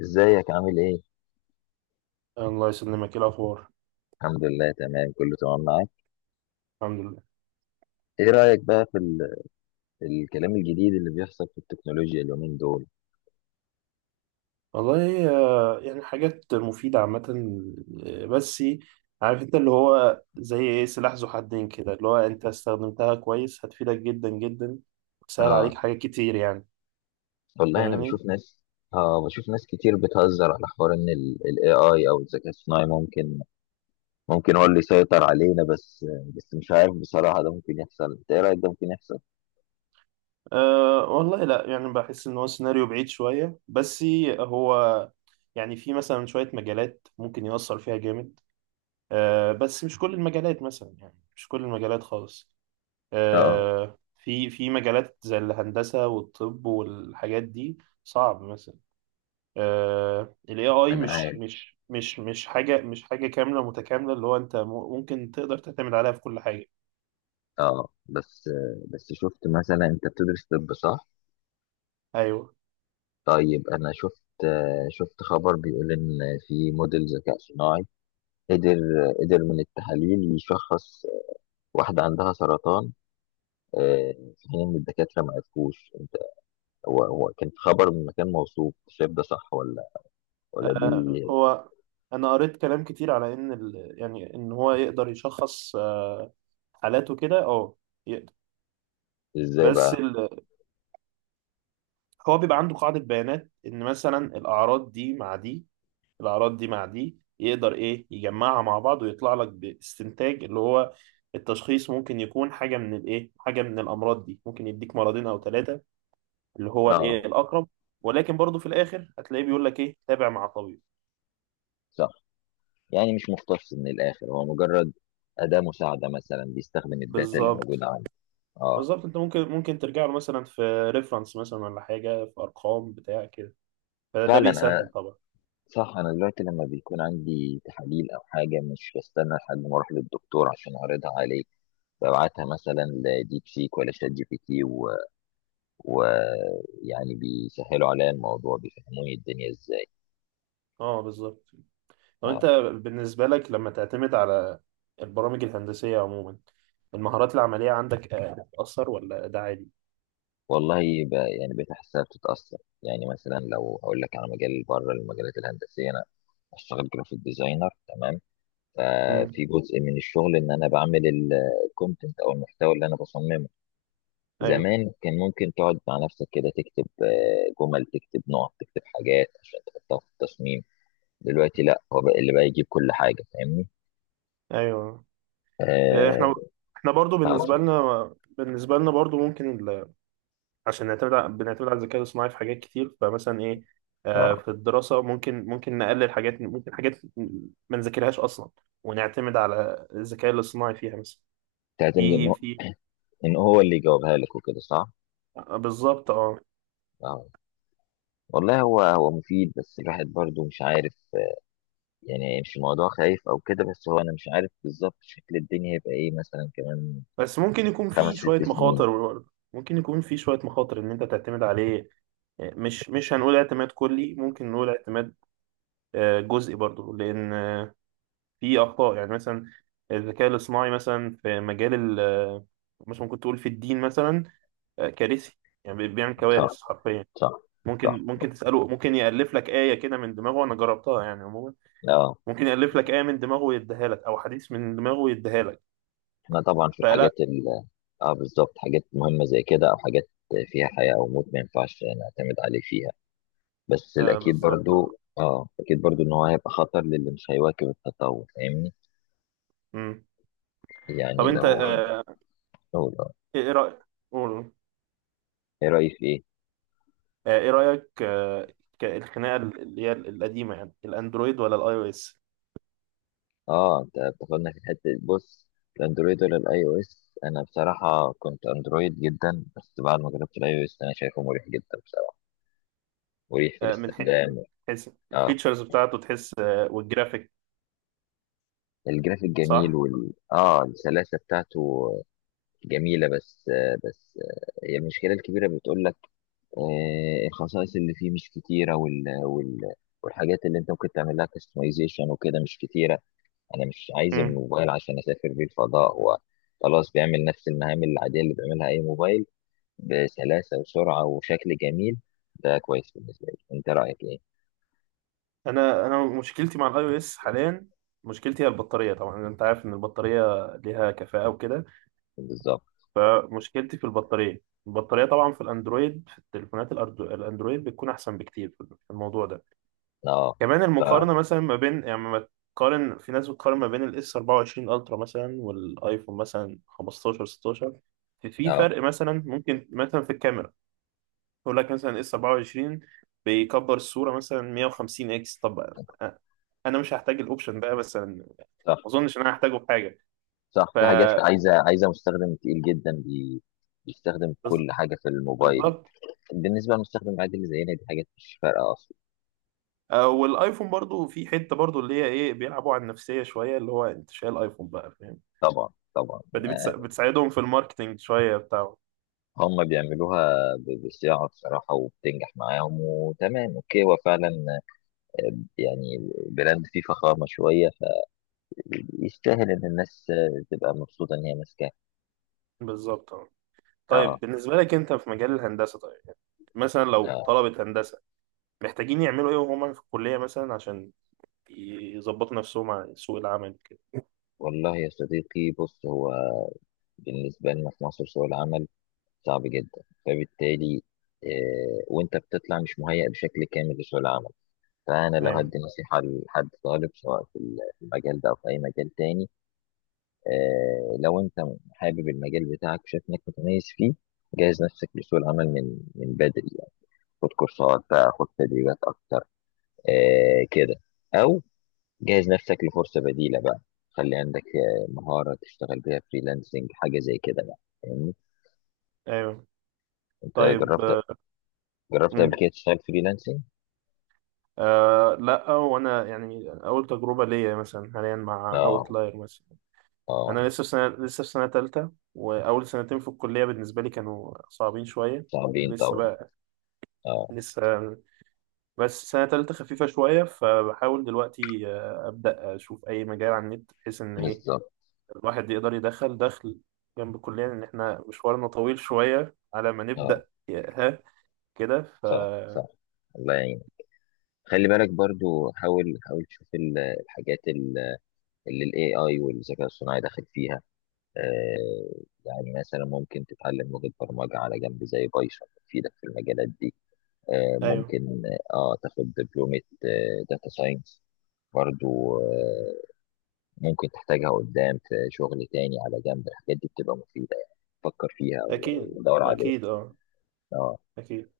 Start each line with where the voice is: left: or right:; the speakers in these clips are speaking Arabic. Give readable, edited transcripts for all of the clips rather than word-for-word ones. left: ازيك عامل ايه؟
right: الله يسلمك، إيه الأخبار؟
left: الحمد لله، تمام، كله تمام معاك.
right: الحمد لله.
left: ايه رأيك بقى في الكلام الجديد اللي بيحصل في التكنولوجيا اليومين دول؟
right: والله آه، حاجات مفيدة عامة. آه، بس عارف أنت اللي هو زي إيه؟ سلاح ذو حدين كده. اللي هو أنت استخدمتها كويس هتفيدك جدا جدا وتسهل
left: اه،
right: عليك حاجات كتير.
left: والله انا بشوف
right: فاهمني؟
left: ناس اه بشوف ناس كتير بتهزر على حوار ان الاي اي او الذكاء الصناعي ممكن هو اللي يسيطر علينا، بس مش عارف بصراحة، ده ممكن يحصل؟ انت ايه رأيك؟ ده ممكن يحصل؟
right: أه والله لا، بحس إن هو سيناريو بعيد شوية. بس هو في مثلا شوية مجالات ممكن يأثر فيها جامد. أه بس مش كل المجالات، مثلا مش كل المجالات خالص.
left: اه،
right: آه، في مجالات زي الهندسة والطب والحاجات دي صعب مثلا. آه، ال AI
left: انا
right: مش
left: عارف.
right: مش مش مش حاجة كاملة متكاملة اللي هو أنت ممكن تقدر تعتمد عليها في كل حاجة.
left: اه، بس شفت، مثلا، انت بتدرس طب، صح؟
right: أيوه.
left: طيب، انا شفت خبر بيقول ان في موديل ذكاء صناعي قدر قدر من التحاليل يشخص واحدة عندها سرطان، آه، في حين إن الدكاترة ما عرفوش أنت، هو كان خبر من مكان موثوق، شايف ده صح ولا دي؟
right: آه، هو أنا قريت كلام كتير على إن ال، إن هو يقدر يشخص آه، حالاته كده، أه يقدر.
left: إزاي
right: بس
left: بقى؟
right: ال، هو بيبقى عنده قاعدة بيانات إن مثلا الأعراض دي مع دي، يقدر ايه يجمعها مع بعض ويطلع لك باستنتاج اللي هو التشخيص، ممكن يكون حاجه من حاجه من الامراض دي، ممكن يديك مرضين او ثلاثه اللي هو
left: آه،
right: الاقرب. ولكن برضه في الاخر هتلاقيه بيقول لك ايه، تابع مع طبيب.
left: صح. يعني مش مختص من الآخر، هو مجرد أداة مساعدة، مثلا بيستخدم الداتا اللي موجودة
right: بالظبط.
left: عنه. آه،
right: بالظبط، انت ممكن ترجع له مثلا في ريفرنس مثلا ولا حاجه، في ارقام بتاع كده. فده
left: فعلا.
right: بيسهل
left: أنا
right: طبعا.
left: صح أنا دلوقتي لما بيكون عندي تحاليل أو حاجة، مش بستنى لحد ما أروح للدكتور عشان أعرضها عليه، ببعتها مثلا لديب سيك ولا شات جي بي تي، ويعني بيسهلوا عليا الموضوع، بيفهموني الدنيا ازاي.
right: اه بالظبط. طب
left: اه،
right: انت بالنسبة لك، لما تعتمد على البرامج الهندسية عموما، المهارات العملية عندك آه، بتأثر ولا ده عادي؟
left: والله، يعني بقيت احسها بتتاثر. يعني مثلا، لو اقول لك على مجال بره المجالات الهندسيه، انا اشتغل جرافيك ديزاينر، تمام؟
right: امم
left: ففي جزء من الشغل ان انا بعمل الكونتنت، او المحتوى اللي انا بصممه،
right: ايوه
left: زمان كان ممكن تقعد مع نفسك كده تكتب جمل، تكتب نقط، تكتب حاجات عشان تحطها في التصميم. دلوقتي لا، هو بقى اللي بقى يجيب كل حاجه، فاهمني؟
right: ايوه. آه،
left: اه.
right: احنا احنا برضو
left: آه،
right: بالنسبة لنا بالنسبة لنا برضو ممكن عشان بنعتمد على الذكاء الصناعي في حاجات كتير، فمثلا ايه، آه،
left: آه.
right: في الدراسة ممكن نقلل حاجات، ممكن حاجات ما نذاكرهاش أصلا ونعتمد على الذكاء الاصطناعي فيها مثلا.
left: تعتمد
right: في
left: ان
right: في
left: ان هو اللي يجاوبها لك وكده، صح؟
right: آه، بالظبط اه.
left: اه، والله هو مفيد، بس الواحد برضو مش عارف، يعني مش الموضوع خايف او كده، بس هو انا مش عارف بالظبط شكل الدنيا هيبقى ايه مثلا كمان
right: بس ممكن يكون
left: خمس
right: فيه شوية
left: ست سنين
right: مخاطر برضه. ممكن يكون فيه شوية مخاطر إن أنت تعتمد عليه. آه، مش هنقول اعتماد كلي، ممكن نقول اعتماد آه، جزئي برضه. لأن آه، فيه أخطاء، يعني مثلا الذكاء الاصطناعي مثلا في مجال ال آه، مثلا ممكن تقول في الدين مثلا آه، كارثي. يعني بيعمل
left: صح،
right: كوارث حرفيا.
left: صح، صح.
right: ممكن تسأله، ممكن يألف لك آية كده من دماغه، أنا جربتها يعني عموما.
left: اه،
right: ممكن يألف لك آية من دماغه ويديها لك، أو حديث من دماغه ويديها لك.
left: احنا طبعا في
right: فلا.
left: الحاجات اه، بالظبط، حاجات مهمة زي كده او حاجات فيها حياة او موت، ما ينفعش نعتمد عليه فيها. بس
right: آه
left: الاكيد
right: بالظبط آه.
left: برضو، اه، اكيد برضو ان هو هيبقى خطر للي مش هيواكب التطور، فاهمني؟
right: مم. طب
left: يعني
right: انت
left: لو،
right: آه،
left: لو-
right: إيه رأيك، قول.
left: ايه رأيك في ايه؟
right: آه، ايه رأيك آه، الخناقة اللي هي القديمة، يعني الاندرويد ولا الاي او اس؟
left: اه، انت بتاخدنا في حته. بص، الاندرويد ولا الاي او اس؟ انا بصراحه كنت اندرويد جدا، بس بعد ما جربت الاي او اس، انا شايفه مريح جدا بصراحه، مريح في
right: آه،
left: الاستخدام.
right: حيث
left: اه،
right: الفيتشرز بتاعته تحس آه، والجرافيك.
left: الجرافيك جميل،
right: صح.
left: وال اه السلاسه بتاعته جميله، بس هي المشكله الكبيره، بتقول لك آه، الخصائص اللي فيه مش كتيره، والحاجات اللي انت ممكن تعمل لها كاستمايزيشن وكده مش كتيره. انا مش عايز
right: مم.
left: الموبايل عشان اسافر بيه الفضاء، هو خلاص بيعمل نفس المهام العاديه اللي بيعملها اي موبايل بسلاسه وسرعه وشكل جميل. ده كويس بالنسبه لي. انت رايك ايه؟
right: انا مشكلتي مع الاي او اس حاليا، مشكلتي هي البطارية. طبعا انت عارف ان البطارية ليها كفاءة وكده.
left: بالظبط.
right: فمشكلتي في البطارية. البطارية طبعا في الاندرويد، في التليفونات الاندرويد، بتكون احسن بكتير في الموضوع ده.
left: اه.
right: كمان
left: ف
right: المقارنة مثلا ما بين، يعني ما تقارن، في ناس بتقارن ما بين الاس 24 الترا مثلا والايفون مثلا 15 16. في
left: اه
right: فرق مثلا ممكن مثلا في الكاميرا، يقول لك مثلا اس 24 بيكبر الصورة مثلا 150 اكس. طب انا مش هحتاج الاوبشن ده مثلا، ما
left: صح،
right: اظنش ان انا هحتاجه في حاجة.
left: صح.
right: ف
left: في حاجات عايزه مستخدم تقيل جدا بيستخدم كل
right: بز-
left: حاجه في الموبايل.
right: بالظبط.
left: بالنسبه للمستخدم العادي اللي زينا، دي حاجات مش فارقه اصلا.
right: آه، والايفون برضو في حتة برضو اللي هي ايه، بيلعبوا على النفسية شوية، اللي هو انت شايل ايفون بقى، فاهم.
left: طبعا، طبعا.
right: فدي بتساعدهم في الماركتينج شوية بتاعه.
left: هم بيعملوها بصياعه بصراحه، وبتنجح معاهم، وتمام، اوكي، هو فعلا يعني براند فيه فخامة شوية، يستاهل إن الناس تبقى مبسوطة إن هي ماسكاه.
right: بالظبط. طيب
left: آه،
right: بالنسبة لك أنت في مجال الهندسة، طيب يعني مثلا لو
left: آه.
right: طلبة هندسة محتاجين يعملوا إيه وهم في الكلية مثلا، عشان يظبطوا نفسهم على سوق العمل كده.
left: والله يا صديقي، بص، هو بالنسبة لنا في مصر سوق العمل صعب جدا، فبالتالي آه، وأنت بتطلع مش مهيأ بشكل كامل لسوق العمل. فأنا لو
right: أيوه.
left: هدي نصيحة لحد طالب، سواء في المجال ده أو في أي مجال تاني، آه، لو أنت حابب المجال بتاعك، شايف إنك متميز فيه، جهز نفسك لسوق العمل من بدري يعني. خد كورسات بقى، خد تدريبات أكتر، كده، او جهز نفسك لفرصه بديله بقى، خلي عندك مهاره تشتغل بيها فريلانسنج، حاجه زي كده بقى، فاهمني؟
right: أيوه.
left: انت
right: طيب آه،
left: جربت، قبل
right: مم.
left: كده تشتغل فريلانسنج؟
right: آه لا، وأنا يعني أول تجربة ليا مثلا حاليا مع
left: اه.
right: أوتلاير مثلا.
left: اه،
right: أنا لسه في سنة، لسه في سنة تالتة. وأول سنتين في الكلية بالنسبة لي كانوا صعبين شوية.
left: صعبين
right: لسه
left: طبعا.
right: بقى،
left: اه،
right: لسه. بس سنة تالتة خفيفة شوية، فبحاول دلوقتي آه، أبدأ أشوف أي مجال على النت، بحيث إن إيه
left: بالظبط.
right: الواحد يقدر يدخل دخل جنب الكلية. لأن إحنا مشوارنا طويل شوية على ما
left: اه،
right: نبدأ ها كده.
left: صح، صح. الله يعينك. خلي بالك برضو، حاول، حاول تشوف الحاجات اللي الاي اي والذكاء الصناعي داخل فيها. آه، يعني مثلا ممكن تتعلم لغة برمجة على جنب زي بايثون، تفيدك في المجالات دي. آه،
right: أيوه.
left: ممكن، اه تاخد دبلومة داتا ساينس برضو. آه، ممكن تحتاجها قدام في شغل تاني على جنب، الحاجات دي بتبقى مفيدة يعني. فكر فيها
right: أكيد.
left: ودور عليها.
right: أكيد أه.
left: اه،
right: أكيد.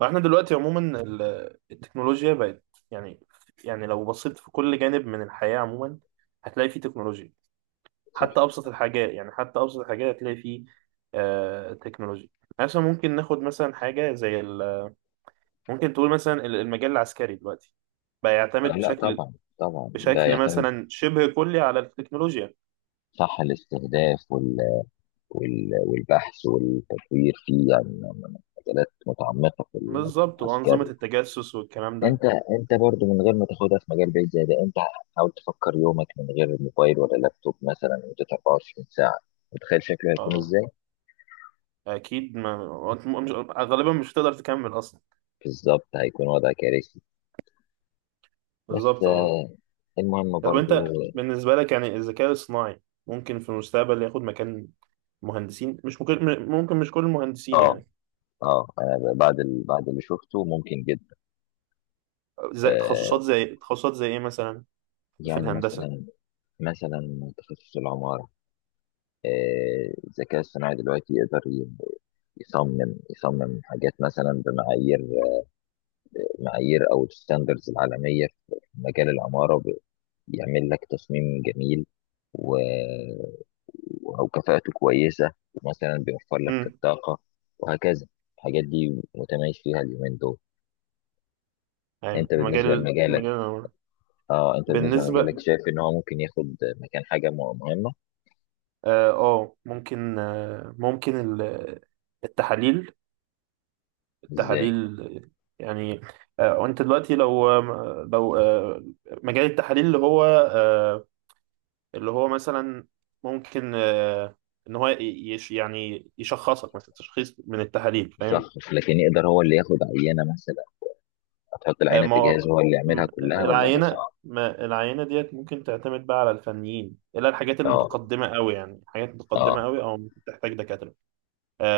right: وإحنا دلوقتي عموما التكنولوجيا بقت، يعني لو بصيت في كل جانب من الحياة عموما، هتلاقي فيه تكنولوجيا.
left: صح.
right: حتى أبسط الحاجات، حتى أبسط الحاجات هتلاقي فيه آه تكنولوجيا. يعني مثلا ممكن ناخد مثلا حاجة زي ممكن تقول مثلا المجال العسكري دلوقتي بقى
left: آه،
right: يعتمد
left: لا، طبعا. طبعا، ده
right: بشكل
left: يعتمد.
right: مثلا شبه كلي على التكنولوجيا.
left: صح، الاستهداف والبحث والتطوير فيه، يعني من مجالات متعمقة في المجال
right: بالظبط، وأنظمة
left: العسكري.
right: التجسس والكلام ده.
left: انت انت برضو من غير ما تاخدها في مجال بعيد زي ده، انت حاول تفكر يومك من غير موبايل ولا لابتوب مثلا لمدة 24 ساعة، متخيل شكله هيكون
right: اه.
left: ازاي؟
right: أكيد ما، وأنت مش غالبا، مش هتقدر تكمل أصلا.
left: بالظبط، هيكون وضع كارثي. بس
right: بالظبط اه.
left: المهم
right: طب
left: برضو.
right: أنت بالنسبة لك، يعني الذكاء الصناعي ممكن في المستقبل ياخد مكان مهندسين؟ مش ممكن، ممكن مش كل المهندسين
left: اه،
right: يعني.
left: اه، انا بعد اللي شفته ممكن جدا. آه،
right: زي تخصصات زي إيه مثلا في
left: يعني
right: الهندسة؟
left: مثلا تخصص العمارة، آه، الذكاء الصناعي دلوقتي يقدر يصمم حاجات مثلا بمعايير او الستاندرز العالميه في مجال العماره، يعمل لك تصميم جميل، و... وكفاءته كويسة، ومثلا بيوفر لك في
right: امم
left: الطاقة، وهكذا. الحاجات دي متميز فيها اليومين دول. انت
right: أيوة،
left: بالنسبة
right: مجال
left: لمجالك
right: مجال العمارة.
left: اه انت بالنسبة لمجالك
right: بالنسبة،
left: شايف ان هو ممكن ياخد مكان حاجة مهمة؟
right: اه آه، ممكن آه، ممكن ال- التحاليل،
left: ازاي؟
right: تحاليل يعني آه، وانت دلوقتي لو لو آه، مجال التحاليل اللي هو آه، اللي هو مثلا ممكن آه، ان هو يش، يعني يشخصك مثلا تشخيص من التحاليل، فاهم.
left: شخص، لكن يقدر هو اللي ياخد عينة مثلا؟ هتحط
right: آه،
left: العينة
right: ما
left: في
right: هو-
left: جهاز هو اللي يعملها كلها، ولا ده
right: العينة،
left: صعب؟
right: ما العينة ديت ممكن تعتمد بقى على الفنيين، الا الحاجات
left: اه،
right: المتقدمة قوي. يعني حاجات
left: اه،
right: متقدمة قوي او ممكن تحتاج دكاترة.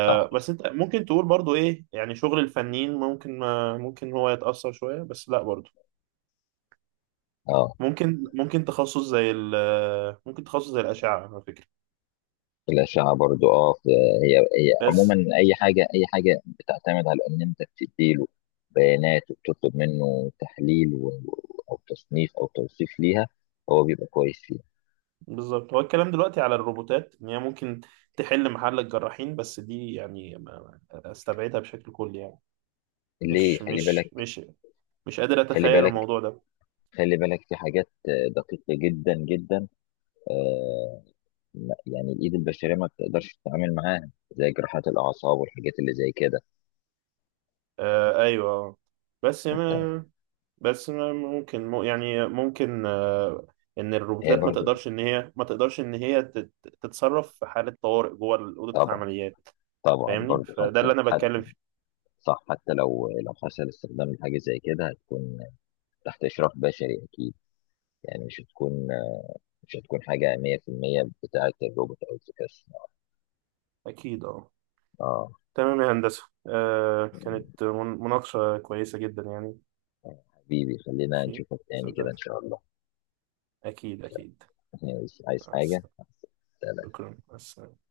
left: صح.
right: بس انت ممكن تقول برضو ايه، يعني شغل الفنيين ممكن ما، ممكن هو يتأثر شوية، بس لا برضو
left: اه،
right: ممكن تخصص زي ال ممكن تخصص زي الأشعة على فكرة.
left: الأشعة برضو. اه، هي عموما
right: بس
left: أي حاجة، أي حاجة بتعتمد على إن أنت بتديله بيانات وبتطلب منه تحليل أو تصنيف أو توصيف ليها، هو بيبقى كويس فيها.
right: بالظبط، هو الكلام دلوقتي على الروبوتات إن هي ممكن تحل محل الجراحين. بس دي يعني أستبعدها بشكل كلي يعني.
left: ليه؟
right: مش
left: خلي
right: مش
left: بالك،
right: مش مش قادر
left: خلي
right: أتخيل
left: بالك،
right: الموضوع ده.
left: خلي بالك في حاجات دقيقة جدا جدا، آه، يعني الإيد البشرية ما بتقدرش تتعامل معاها، زي جراحات الأعصاب والحاجات اللي زي كده
right: آه أيوه. بس
left: وبتاع.
right: ما بس ما ممكن يعني ممكن آه إن
left: هي
right: الروبوتات ما
left: برضو.
right: تقدرش، إن هي ما تقدرش إن هي تتصرف في حالة طوارئ جوه أوضة
left: طبعا،
right: العمليات.
left: طبعا
right: فاهمني؟
left: برضو،
right: فده
left: حتى
right: اللي أنا
left: حتى
right: بتكلم فيه.
left: صح، حتى لو حصل استخدام لحاجة زي كده، هتكون تحت إشراف بشري أكيد، يعني مش هتكون حاجة 100% بتاعة الروبوت أو الذكاء الصناعي.
right: أكيد أه.
left: اه،
right: تمام يا هندسة، آه
left: يعني
right: كانت مناقشة كويسة جدا يعني.
left: حبيبي خلينا
right: ماشي.
left: نشوفك تاني كده إن
right: صدقت.
left: شاء الله.
right: أكيد أكيد.
left: عايز
right: مع
left: حاجة؟
right: السلامة.
left: سلام.
right: شكرا، مع السلامة.